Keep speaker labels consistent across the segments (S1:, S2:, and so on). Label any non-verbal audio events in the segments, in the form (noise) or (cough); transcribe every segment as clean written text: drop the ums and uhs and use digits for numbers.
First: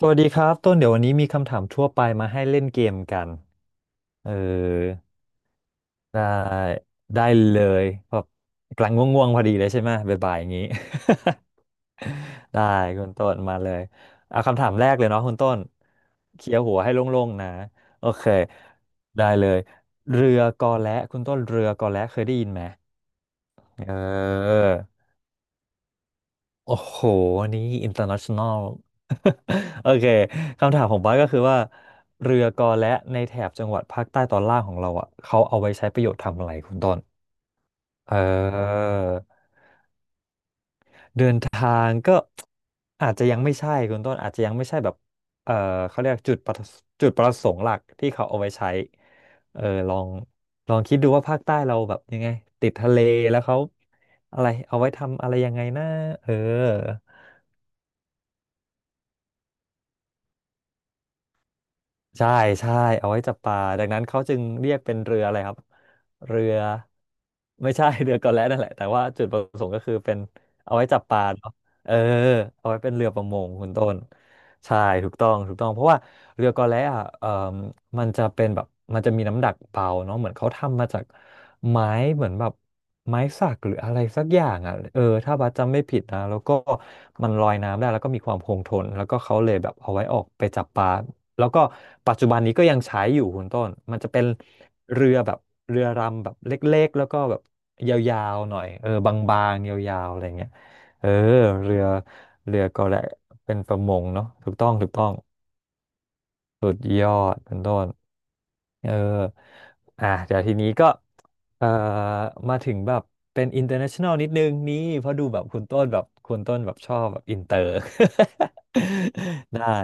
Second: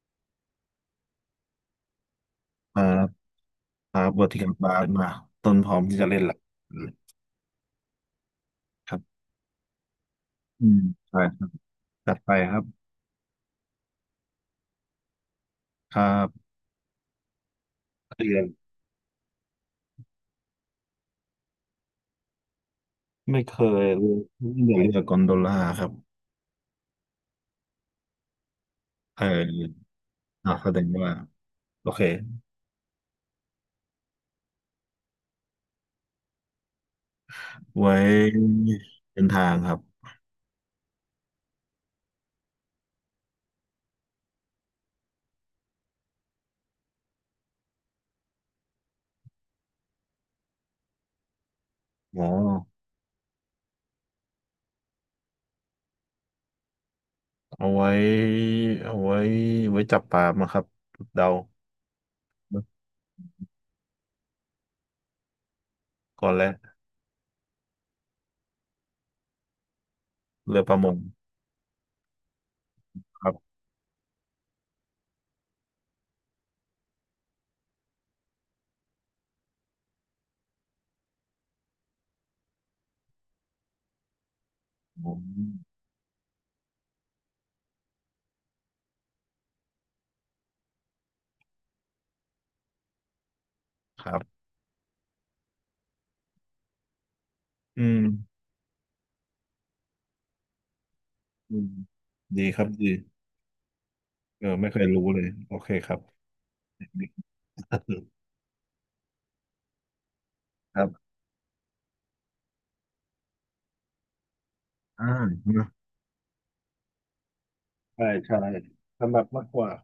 S1: สวัสดีครับต้นเดี๋ยววันนี้มีคำถามทั่วไปมาให้เล่นเกม
S2: แล้ว
S1: กัน
S2: ครับเวอ
S1: เอ
S2: ร์
S1: อ
S2: ติคัลบาร์มาต้นพร้อมที่จะเล่
S1: ได้
S2: นละื
S1: ได้เลยแบบกำลั
S2: ค
S1: ง
S2: รับ
S1: ง่วงๆพอดีเลยใช่ไหมบ่ายๆอย่างนี้
S2: อืมใช่ครับจัดไปค
S1: (laughs)
S2: รั
S1: ได้
S2: บ
S1: คุณต้นมาเลยเอาคำถามแรกเลยเนาะคุณต้น
S2: ครับ
S1: เคลียร์หัวให้โล่งๆนะโอเค
S2: เรียน
S1: ได้เลยเรือกอและคุณต้นเรือกอและเคยได้ยินไหม
S2: ไม่เคย
S1: เอ
S2: เรียนเรื
S1: อ
S2: องกอนโดล่าครับ
S1: โอ้โหอันนี้ international
S2: เอ
S1: (laughs) โอ
S2: อ
S1: เค
S2: แส
S1: คำ
S2: ด
S1: ถา
S2: ง
S1: มของ
S2: ว่า
S1: บ้าสก็คือว่า
S2: โอเค
S1: เรือกอและในแถบจังหวัดภาคใต้ตอนล่างของเราอ่ะเขาเอาไว้ใช้ประโยชน์ทำอะไรคุณต้น
S2: ไว้
S1: เออ
S2: เดินทางครับ
S1: เดินทางก็อาจจะยังไม่ใช่คุณต้นอาจจะยังไม่ใช่แบบเออเขาเรียกจุดประสงค์หลักที่เขาเอาไว้ใช้เออลองลองคิดดูว่าภาคใต้เราแบบยั
S2: อ๋
S1: ง
S2: อ
S1: ไงติดทะเลแล้วเขาอะไรเอาไว้ทำอะไรยังไงนะเออ
S2: เอาไว้เอาไว้ไว้จับปลามาครับเดา
S1: ใช่ใช่เอาไว้จับปลาดังนั้นเขาจึงเรียกเป็นเรืออะไรครับ
S2: ก่อน
S1: เรื
S2: แล้ว
S1: อไม่ใช่ (laughs) เรือกอแล่นั่นแหละแต่ว่าจุดประสงค์ก็คือเป็น
S2: เรือป
S1: เอา
S2: ระ
S1: ไว้
S2: มง
S1: จับปลาเนาะเออเอาไว้เป็นเรือป
S2: ค
S1: ระ
S2: รั
S1: มง
S2: บ
S1: คุณต้นใช่ถูกต้องเพราะว่าเรือกอแล่อะมันจะเป็นแบบมันจะมีน้ำหนักเบาเนาะเหมือนเขาทำมาจากไม้เหมือนแบบไม้สักหรืออะไรสักอย่างอ่ะเออ
S2: ผม
S1: ถ้าบัสจำไม่ผิดนะแล้วก็มันลอยน้ำได้แล้วก็มีความคงทนแล้วก็เขาเลยแบบเอาไว้ออกไปจับปลา แล้วก็ปัจจุบันนี้ก็ยังใช้อยู่คุณต้นมัน
S2: ค
S1: จะ
S2: รั
S1: เป็น
S2: บ
S1: เรือแบบเรือรำแบบเล็กๆแล้วก็แบบ
S2: อืม
S1: ยาวๆหน่อยบางๆยาวๆอะไรเงี้ยเออ
S2: อืม
S1: เรือ
S2: ดีค
S1: เรือ
S2: รับ
S1: ก็
S2: ดี
S1: แหละเป็นประมงเนาะ
S2: เอ
S1: ถู
S2: อ
S1: กต้
S2: ไม่
S1: อง
S2: เคยรู้เลยโอเคครับ
S1: สุดยอดคุณต้น
S2: (laughs)
S1: เอออ่ะเดี๋ยวทีนี้
S2: ครั
S1: ก็
S2: บ
S1: เอ่อมาถึงแบบเป็น international นิดนึงนี่
S2: อ่า
S1: เพราะดูแบบ
S2: เนอะ
S1: คุณต้นแบบชอบแบบอินเตอร์
S2: ใช่ใช่ถนัดมาก
S1: (laughs)
S2: กว่า
S1: ได้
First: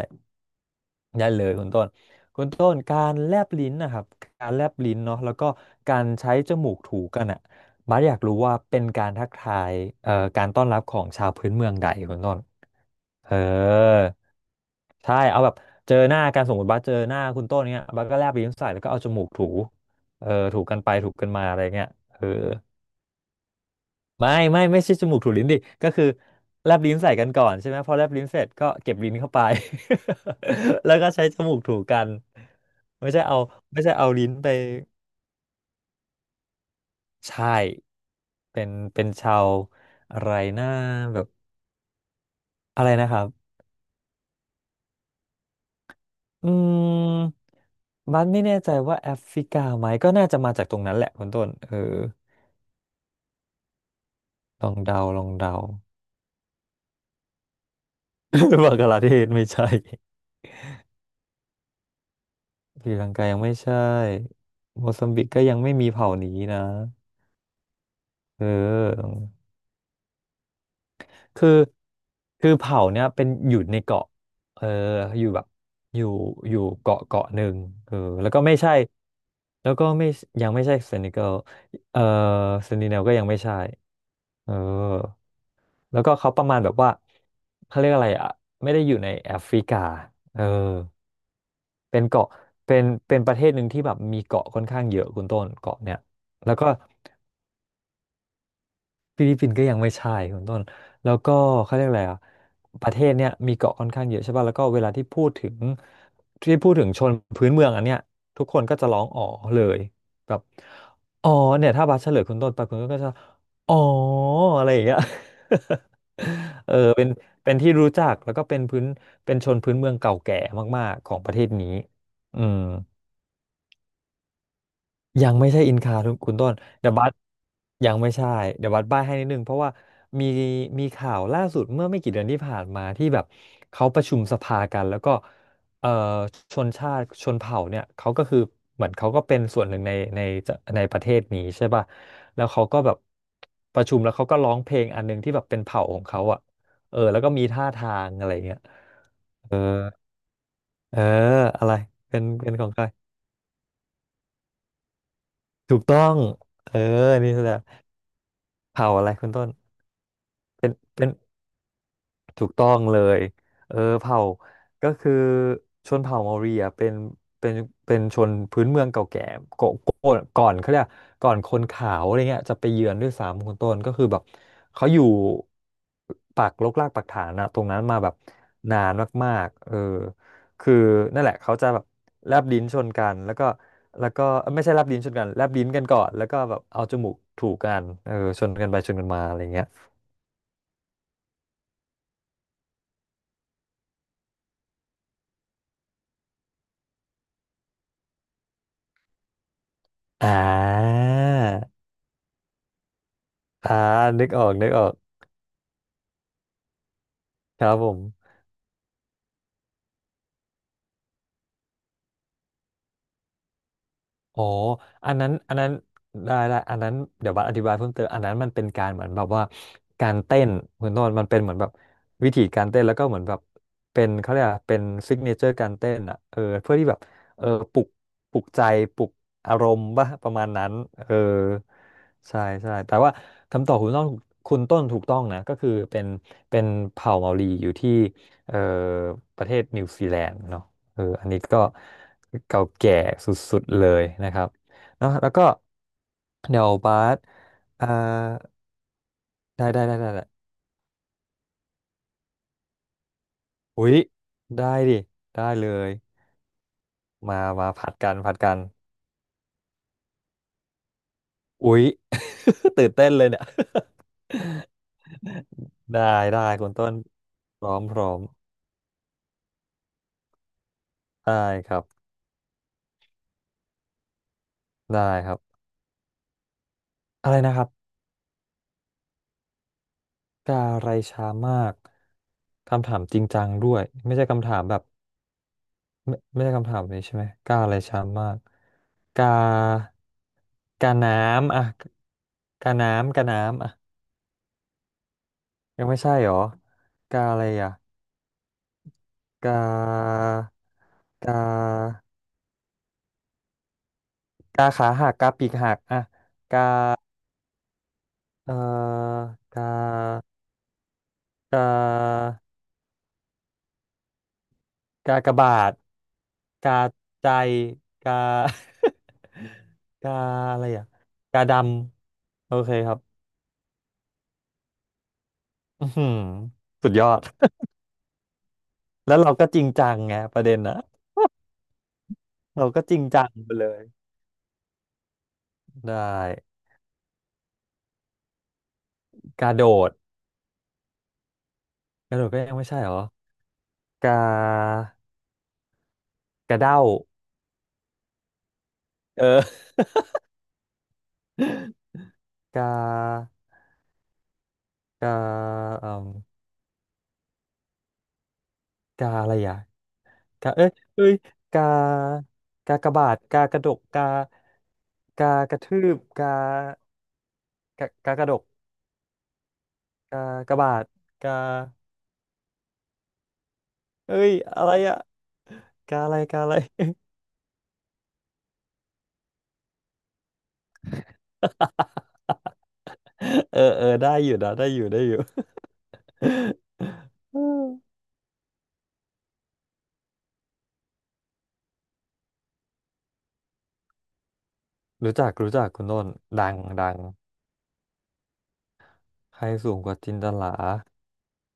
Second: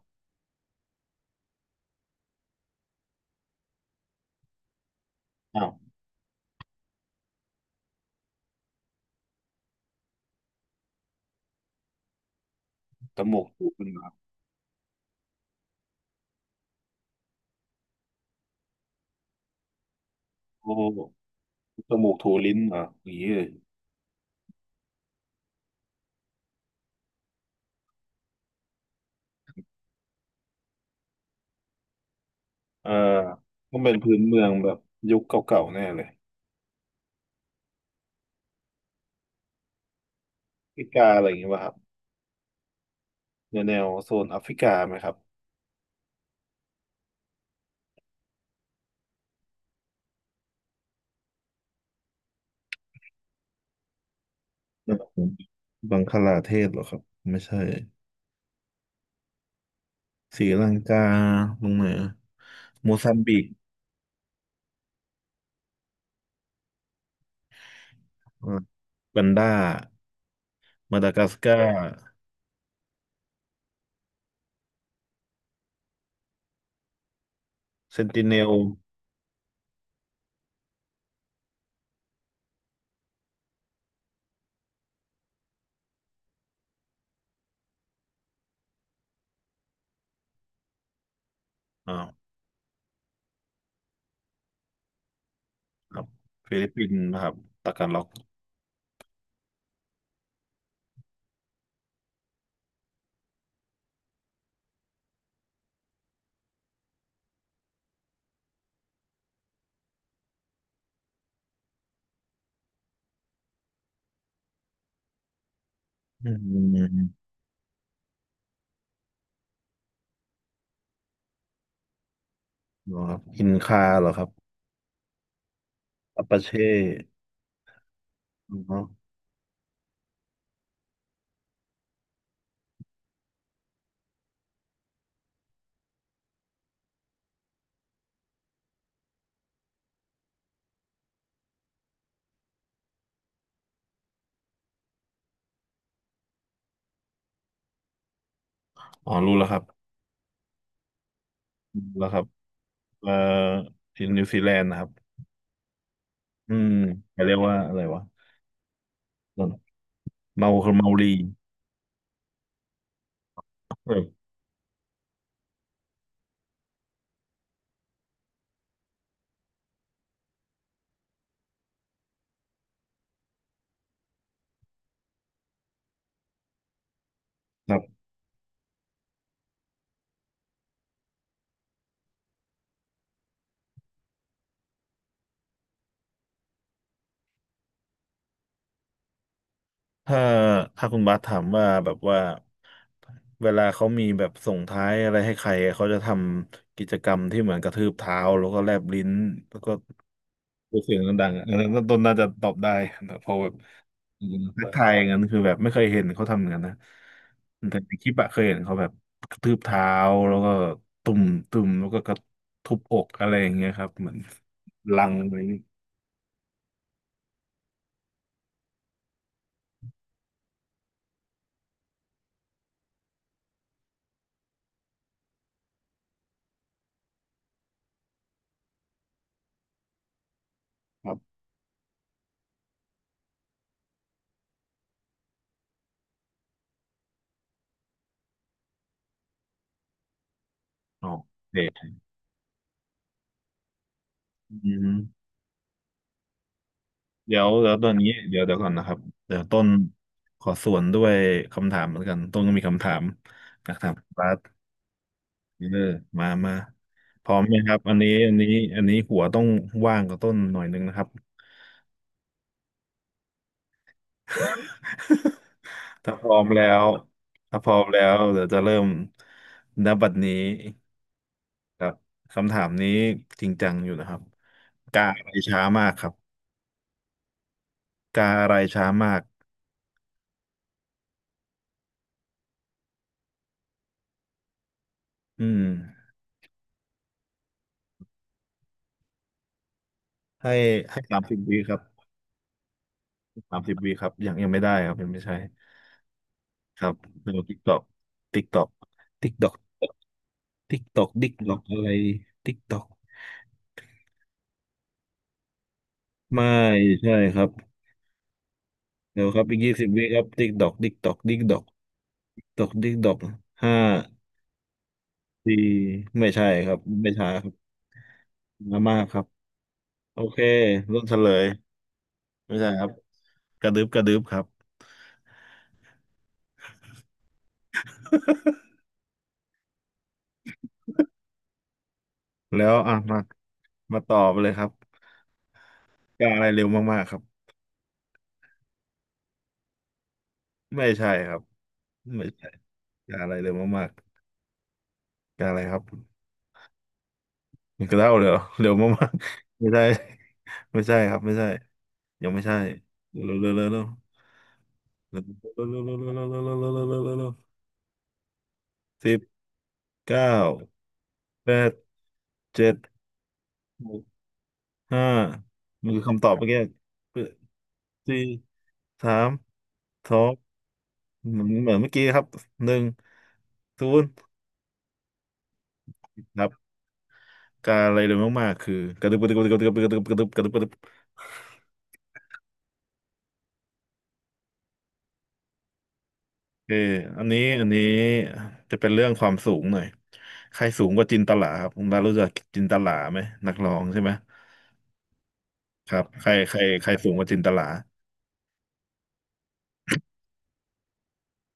S1: ได้เลยคุณต้นคุณต้นการแลบลิ้นนะครับการแลบลิ้นเนาะแล้วก็
S2: อ้าว
S1: การใช้จมูกถูกันอ่ะบาสอยากรู้ว่าเป็นการทักทายการต้อนรับของชาวพื้นเมืองใดคุณต้น
S2: จ
S1: เอ
S2: มูกถูกันเหร
S1: อ
S2: อ
S1: ใช่เอาแบบเจอหน้ากันสมมติบัสเจอหน้าคุณต้นเนี้ยบัสก็แลบลิ้นใส่แล้วก็เอาจมูกถูถู
S2: โอ้
S1: กันไปถูกันมาอะไรเงี้ย
S2: จมูก
S1: เออ
S2: ถูลิ้นเหรออย่างนี้เลย
S1: ไม่ใช่จมูกถูลิ้นดิก็คือแลบลิ้นใส่กันก่อนใช่ไหมพอแลบลิ้นเสร็จก็เก็บลิ้นเข้าไป (laughs) แล้วก็ใช้จมูกถูกัน
S2: เออ
S1: ไม่ใช่เอา
S2: ต้อ
S1: ไม่
S2: ง
S1: ใช่
S2: เป็น
S1: เอา
S2: พื้น
S1: ลิ้น
S2: เมือ
S1: ไป
S2: งแบบยุคเก่าๆแน่เลย
S1: ใช่เป็นชาวอะไร
S2: แอ
S1: นะ
S2: ฟริกา
S1: แบ
S2: อะไร
S1: บ
S2: อย่างงี้ป่ะครับ
S1: อะไรนะครับ
S2: แนวโซนแอฟริกาไหมครับ
S1: อืมบัสไม่แน่ใจว่าแอฟริกาไหมก็น่าจะมาจากตรงนั้นแหละคุณต้นลอง
S2: แบบ
S1: เดา
S2: บังคลาเทศเหรอครับไม่ใช่
S1: (laughs) บังกลาเทศไม่ใช่
S2: ศรีลังกาลงเหนือ
S1: (laughs) ศ
S2: โม
S1: รีลั
S2: ซั
S1: ง
S2: ม
S1: กา
S2: บิ
S1: ยัง
S2: ก
S1: ไม่ใช่โมซัมบิกก็ยังไม่มีเผ่านี้นะ เอ
S2: อ่า
S1: อ
S2: กันดามาดากัส
S1: คือ
S2: การ์
S1: คือเผ่าเนี่ยเป็นอยู่ในเกาะเอออยู่แบบอยู่อยู่เกาะหนึ่งเออ
S2: เซนติ
S1: แล้ว
S2: เน
S1: ก็
S2: ล
S1: ไม่ใช่แล้วก็ไม่ยังไม่ใช่เซนิเกลเออเซนิเนลก็ยังไม่ใช่เออแล้วก็เขาประมาณแบบว่าเขาเรียกอะไรอ่ะไม่ได้อยู่ในแอฟริกาเออ
S2: อ่า
S1: เป็น
S2: ว
S1: เกาะเป็นประเทศหนึ่งที่แบบมีเกาะค่อนข้างเยอะคุณต้นเกาะ
S2: ค
S1: เนี่ย
S2: รับ
S1: แล้ว
S2: ฟิลิ
S1: ก็
S2: ปปินส์นะครับตากันล็อก
S1: ฟิลิปปินส์ก็ยังไม่ใช่คุณต้นแล้วก็เขาเรียกอะไรอ่ะประเทศเนี้ยมีเกาะค่อนข้างเยอะใช่ป่ะแล้วก็เวลาที่พูดถึงชนพื้นเมืองอันเนี้ยทุกคนก็จะร้องอ๋อเลยแบบอ๋อเนี่ยถ้าบัสเฉลยคุณต้นไปคุณก็จะอ๋ออะไรอย่างเงี้ย (laughs)
S2: อื
S1: เป็น
S2: ม
S1: ที่รู้จักแล้วก็เป็นพื้นเป็นชนพื้นเมืองเก่าแก่มากๆของประเทศนี้อืม
S2: เหรอครับอินคาเหรอครับ
S1: ยังไม่ใช่อินคาทุก
S2: อัป
S1: คุณ
S2: ปา
S1: ต้น
S2: เช่
S1: เดอะบัสยังไม่ใช่เดอะ
S2: อ๋อ
S1: บัสบ้ายให้นิดนึงเพราะว่ามีข่าวล่าสุดเมื่อไม่กี่เดือนที่ผ่านมาที่แบบเขาประชุมสภากันแล้วก็เอ่อชนชาติชนเผ่าเนี่ยเขาก็คือเหมือนเขาก็เป็นส่วนหนึ่งในในประเทศนี้ใช่ป่ะแล้วเขาก็แบบประชุมแล้วเขาก็ร้องเพลงอันหนึงที่แบบเป็นเผ่าของเขาอ่ะแล้วก็มีท่าทางอะไรเงี้ย
S2: อ๋อรู้แล้ว
S1: เอ
S2: ค
S1: อ
S2: รับ
S1: เอออะไร
S2: รู้แล้วค
S1: เป็
S2: รั
S1: น
S2: บ
S1: ของใคร
S2: เอ่อที่นิวซีแลนด์นะครับ
S1: ถูกต้อง
S2: อืม
S1: เออ
S2: เขา
S1: นี่
S2: เรียก
S1: แห
S2: ว่า
S1: ละ
S2: อะไรวะ
S1: เผ่าอะไรคุณต้น
S2: เมาคือเมา
S1: เป็น
S2: รี
S1: ถูกต้องเลยเออเผ่า
S2: เออ
S1: ก็คือชนเผ่าเมารีอ่ะเป็นเป็นเป็นชนพื้นเมืองเก่าแก่ก่อนก่อนเขาเรียกก่อนคนขาวอะไรเงี้ยจะไปเยือนด้วยซ้ำคุณต้นก็คือแบบเขาอยู่ปักรกรากปักฐานอะตรง
S2: ครั
S1: นั้นมา
S2: บ
S1: แบบนานมากๆเออคือนั่นแหละเขาจะแบบแลบลิ้นชนกันแล้วก็แล้วก็เอ้ยไม่ใช่แลบลิ้นชนกันแลบลิ้นกันก่อนแล้วก็แบบเอาจมูกถูกกันเออชนกันไปชนกันมาอะไรเงี้ย
S2: ถ้าถ้าคุณบาสถามว่าแบบว่าเวลาเขามีแบบส่งท้ายอะไรให้ใครเขาจะทำกิจกรรมที่เหมือนกระทืบเท้าแล้วก็แลบลิ้นแล้วก็
S1: อ่
S2: รู้เสี
S1: า
S2: ยงดังๆอ่ะอันนั้นต้นน่าจะตอบได้แต่พอแบบ
S1: อ่านึกออก
S2: ทั
S1: นึ
S2: ก
S1: กอ
S2: ทา
S1: อ
S2: ย
S1: ก
S2: อย่างนั้นคือแบบไม่เคยเห็นเขาทำอย่างนั้นนะ
S1: ครับ
S2: แต่
S1: ผ
S2: ใน
S1: ม
S2: คลิปอะเคยเห็นเขาแบบกระทืบเท้าแล้วก็ตุ่ม ตุ่ม แล้วก็กระทุบอกอะไรอย่างเงี้ยครับเหมือน
S1: อ๋อ
S2: ลั
S1: อั
S2: ง
S1: น
S2: อะ
S1: นั้น
S2: ไร
S1: อั
S2: นี
S1: น
S2: ย
S1: นั้นได้ได้อันนั้นเดี๋ยวบัสอธิบายเพิ่มเติมอันนั้นมันเป็นการเหมือนแบบว่าการเต้นคุณโนนมันเป็นเหมือนแบบวิธีการเต้นแล้วก็เหมือนแบบเป็นเขาเรียกอะไรเป็นซิกเนเจอร์การเต้นอ่ะเออเพื่อที่แบบเออปลุกปลุกใจปลุกอารมณ์ป่ะประมาณนั้นเอ
S2: ครั
S1: อ
S2: บ
S1: ใช่ใช่แต่ว่าคำตอบคุณต้นคุณต้นถูกต้องนะก็คือเป็นเป็นเผ่าเมารีอยู่ที่เออประเทศนิวซีแลนด์เนาะเออ
S2: อ๋อ
S1: อันนี้ก็
S2: เด็ก
S1: เก่าแก่สุดๆเลยนะครับ
S2: อืม
S1: เนอะแล้วก็เดี๋ยวบาส
S2: เดี๋ยวต
S1: อ่า
S2: อนนี้เดี๋ยวก่อนนะครับ เดี๋ยวต้
S1: ได้
S2: น
S1: ได้ได้ได้ได้
S2: ขอสวนด้วยคำถามเหมือนกัน ต้นก็มีคำถามอยาก
S1: อุ๊
S2: ถาม
S1: ย
S2: บาส
S1: ได้ดิได้
S2: เอ
S1: เล
S2: อ
S1: ย
S2: มามา พร้อ
S1: มา
S2: มไหม
S1: มา
S2: ครับ
S1: ผั
S2: อั
S1: ด
S2: นนี้
S1: กัน
S2: อั
S1: ผั
S2: น
S1: ด
S2: นี้
S1: กัน
S2: อันนี้หัวต้องว่างกับต้นหน่อยนึงนะครับ
S1: อุ๊ย (laughs) ตื่นเต้นเลยเนี่ย
S2: (laughs)
S1: (laughs) ได้
S2: ถ้าพร้อ
S1: ได้
S2: มแล้
S1: คุณ
S2: ว
S1: ต้น
S2: ถ้า
S1: พ
S2: พ
S1: ร้อ
S2: ร้อ
S1: ม
S2: ม
S1: พ
S2: แล้
S1: ร้อ
S2: ว
S1: ม
S2: เดี๋ยวจะเริ่มณบัดนี้
S1: ได้ค
S2: ค
S1: รั
S2: รับ
S1: บ
S2: คำถามนี้จริงจังอยู่นะครับ กา
S1: ได้
S2: อะ
S1: ค
S2: ไร
S1: รับ
S2: ช้ามากครับ
S1: อะไรนะครับ
S2: กาอะไรช้ามาก
S1: กาไรช้ามากคำถามจริงจังด้วยไม่ใช่คำถามแบบ
S2: อืม
S1: ไม่ไม่ใช่คำถามนี้ใช่ไหมกาอะไรช้ำมากกา
S2: ให้
S1: กา
S2: ให้
S1: น้
S2: สามสิบ
S1: ำ
S2: วิ
S1: อ่ะ
S2: ครับ
S1: กาน้ำกา
S2: สาม
S1: น้ำอ่ะ
S2: สิบวิครับยังยังไม่ได้ครับยังไม่ใช่
S1: ยังไม่ใช่หรอ
S2: ครับ
S1: กาอะ
S2: เดี๋ย
S1: ไร
S2: วติ๊กต
S1: อ่ะ
S2: อกติ๊กตอกติ๊กตอก
S1: กา
S2: ติ๊กตอกดิ๊ก
S1: กา
S2: ตอกอะไรติ๊กตอก
S1: กาขาหักกาปีกหักอ่ะ
S2: ไม่ใช่ครับ
S1: เอ่อ
S2: เดี๋ยวครับ
S1: ก
S2: อีก20 วิครับ
S1: า
S2: ติ๊กดอกติ๊กดอกติ๊กด
S1: ก
S2: อก
S1: า
S2: ติ๊กดอกติ๊กดอกห้า
S1: กากบา
S2: สี่
S1: ท
S2: ไม่ใช่ค
S1: กา
S2: รับไม่ใช่
S1: ใจ
S2: ครับ
S1: กา
S2: มามากครับ
S1: (laughs) กา
S2: โอเค
S1: อะไรอ่ะ
S2: รุ่นเฉล
S1: กา
S2: ย
S1: ดำโอ
S2: ไม่ใช่
S1: เค
S2: ครั
S1: ค
S2: บ
S1: รับ
S2: กระดึบกระดึบครับ
S1: อือหือสุดยอด แล้วเราก็จริงจังไงประเด็นนะ (laughs)
S2: (laughs) แล้
S1: เรา
S2: ว
S1: ก็จ
S2: อ่ะ
S1: ริง
S2: มา
S1: จังไปเลย
S2: มาตอบเลยครับ
S1: ได้
S2: กาอะไรเร็วมากๆครับ
S1: กระโดด
S2: ไม่ใช่ครับ
S1: กระโด
S2: ไม่
S1: ดก็
S2: ใช่
S1: ยังไม่ใช่เหรอ
S2: กาอะไรเร็วมาก
S1: กา
S2: ๆกาอะไรครับ
S1: กระเด้า
S2: แด้วเลย (laughs) เหรอเร็วมาก
S1: เอ
S2: ๆ (laughs) ไม่
S1: อ
S2: ใช่ (laughs) ไม่ใช่ครับไม่ใช่
S1: (laughs)
S2: ยังไม่ใช่
S1: กา
S2: เร็วเร็วเร็วเร็วเร็ว
S1: กา
S2: เร็วเร็ว
S1: เอ่
S2: เร็ว
S1: ม
S2: เร็วเร็วเร็วเร็วเร็วเร็วเร็วเร็ว
S1: กา
S2: สิบ
S1: อะไรอ่ะ
S2: เก้า
S1: กาเอ้ยเอ้ย
S2: แป
S1: กา
S2: ดเจ็
S1: กา
S2: ด
S1: กระบาดกากระดก
S2: หก
S1: กา
S2: ห้า
S1: กากระทื
S2: มัน
S1: บ
S2: คือคำตอบ
S1: กา
S2: เมื่อกี้
S1: กากา
S2: สี่
S1: กระดก
S2: สามสอ
S1: กา
S2: ง
S1: กระบาดกา
S2: เหมือนเหมือนเมื่อกี้ครับหนึ่งศูนย์
S1: เอ้ยอะไรอ่ะกาอะไร
S2: ค
S1: กา
S2: รั
S1: อะไร
S2: บการอะไรเร็วมากๆคือกระดึบกระดึบกระดึบกระดึบกระดึบกระดึบกระดึบ
S1: (laughs) เออเออได้อยู่นะได้อยู่ได้อยู่
S2: เอออันนี้
S1: (laughs)
S2: อันนี้จะเป็นเรื่องความสูงหน่อย ใครสูงกว่าจินตลาครับคุณบาสรู้จักจินตลาไหมนักร้องใช่ไหม
S1: รู้จักรู้จักคุณ
S2: ครั
S1: ต้
S2: บ
S1: น
S2: ใคร
S1: ดั
S2: ใค
S1: ง
S2: รใคร
S1: ดัง
S2: สูงกว่าจินตลา
S1: ใครสูงกว่าจินตลา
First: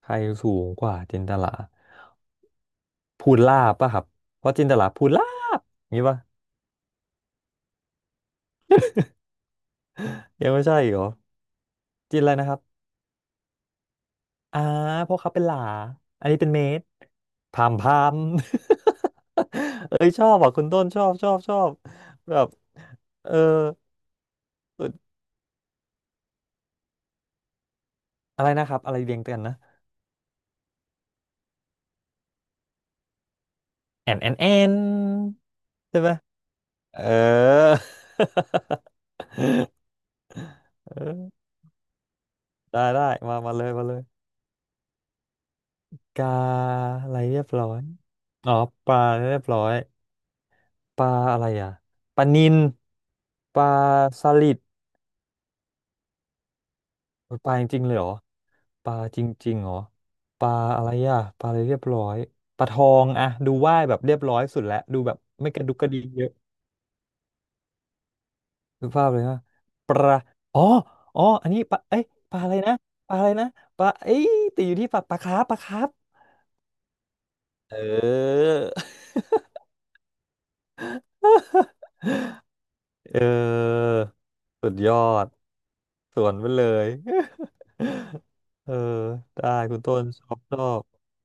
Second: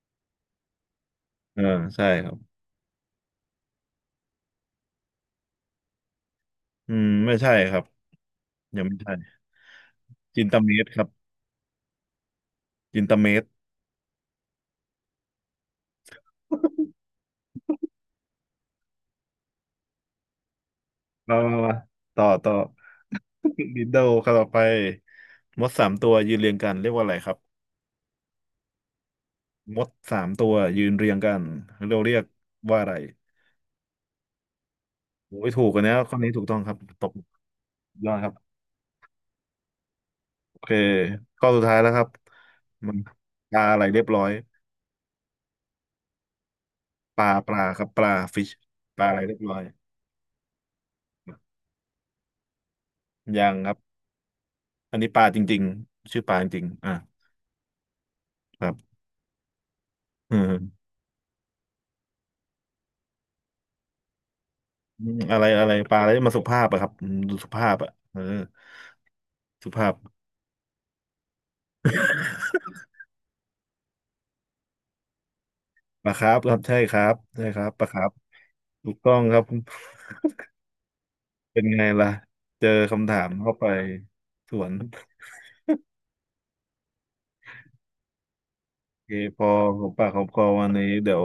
S1: ใครสูงกว่าจินตลา
S2: เออใช่ครับ
S1: พูนลาบป่ะครับเพราะจินตลาพูนลาบอย่างงี้ป่ะ
S2: อืมไม่ใช่ครับยังไม่ใช่จิน
S1: ยัง
S2: ต
S1: ไม่
S2: เม
S1: ใช่
S2: ตร
S1: อีก
S2: ค
S1: เหร
S2: รั
S1: อ
S2: บ
S1: จินอะไรนะครับ
S2: จินตเมตร
S1: อ่าเพราะเขาเป็นหลาอันนี้เป็นเมตรพามพาม (laughs) เอ้ยชอบอ่ะคุณต้นชอบชอ
S2: มา
S1: บ
S2: มา
S1: ชอบ
S2: มาต่อ
S1: แบบ
S2: ต่อ
S1: เออ
S2: (laughs) ดินโดครับต่อไปมดสามตัวยืนเรียงกันเรียกว่าอะไรครับ
S1: อะไรนะครับอะไรเรียงกันนะ
S2: มดสามตัวยืนเรียงกันเราเรียกว่าอะไร
S1: แอนแอนแอน
S2: โอ้ยถูกกันนะ
S1: ใช่ไหม
S2: ข้อนี้ถูกต้องครับ
S1: เออ
S2: ตบ
S1: (laughs)
S2: ยอดครับ โอเค
S1: เอ
S2: ข้อ
S1: อ
S2: สุดท้ายแล้วครับ
S1: ได้
S2: มัน
S1: ได้มา
S2: ป
S1: มาเล
S2: ลา
S1: ย
S2: อะไร
S1: มาเล
S2: เรี
S1: ย
S2: ยบร้อย
S1: กาอะไร
S2: ปลา
S1: เรียบ
S2: ปลา
S1: ร้อ
S2: ค
S1: ย
S2: รับปลาฟิช
S1: อ๋อป
S2: ป
S1: ลา
S2: ลาอะไรเรี
S1: เรี
S2: ยบ
S1: ยบ
S2: ร้อ
S1: ร้
S2: ย
S1: อยปลาอะไรอ่ะปลานิล
S2: ยัง
S1: ปลา
S2: ครับ
S1: สลิด
S2: อันนี้ปลาจริงๆชื่อปลาจริงๆอ่ะ
S1: โอ้ยปลาจริงๆเลยเหรอ
S2: ครั
S1: ปลา
S2: บ
S1: จริงๆเหรอ
S2: อื
S1: ปลา
S2: ม
S1: อะไรอ่ะปลาอะไรเรียบร้อยปลาทองอะดูว่ายแบบเรียบร้อยสุดแล้วดูแบบ
S2: อะไร
S1: ไม่ก
S2: อะ
S1: ระ
S2: ไร
S1: ดุกกระ
S2: ป
S1: ดิ
S2: ลา
S1: ก
S2: อะไร
S1: เยอะ
S2: มาสุภาพอะครับอืมดูสุภาพอะเออ
S1: ดูภาพเลยว่า
S2: สุภา
S1: ป
S2: พ
S1: ลาอ๋ออ๋ออันนี้ปลาเอ้ยปลาอะไรนะปลาอะไรนะปลาเอ้ยติดอยู่ที่ปลาปลาคาร์ปปลาคาร์ป
S2: ปลาครับครับใช่ครับใช่ครับ
S1: เอ
S2: ปลาครับ
S1: อ
S2: ถูกต้องครับ (laughs)
S1: (laughs)
S2: เป็นไงล่ะเจอคำถา
S1: เอ
S2: มเข้าไป
S1: อ
S2: สว
S1: สุ
S2: น
S1: ดยอดสวนไปเลย (laughs) เออ
S2: โอเคพ
S1: ได้
S2: อ
S1: คุ
S2: ข
S1: ณ
S2: อง
S1: ต้น
S2: ปากข
S1: ช
S2: อง
S1: อ
S2: ค
S1: บ
S2: อ
S1: ชอ
S2: วัน
S1: บ
S2: นี้เดี๋ยว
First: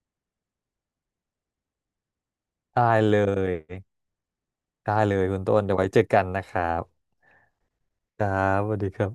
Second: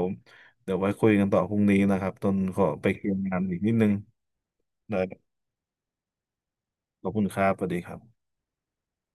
S2: เดี๋ยวไว้คุยกันต่อพรุ่งนี้นะครับตนขอ
S1: ได้
S2: ไปเคลีย
S1: เล
S2: ร์งานอีกนิดนึง
S1: ยได้
S2: ได้
S1: เลยคุณต้นเดี๋ยวไว้เจอกันนะครั
S2: ข
S1: บ
S2: อบคุณครับสวัสดีครั
S1: ค
S2: บ
S1: รับสวัสดีครับ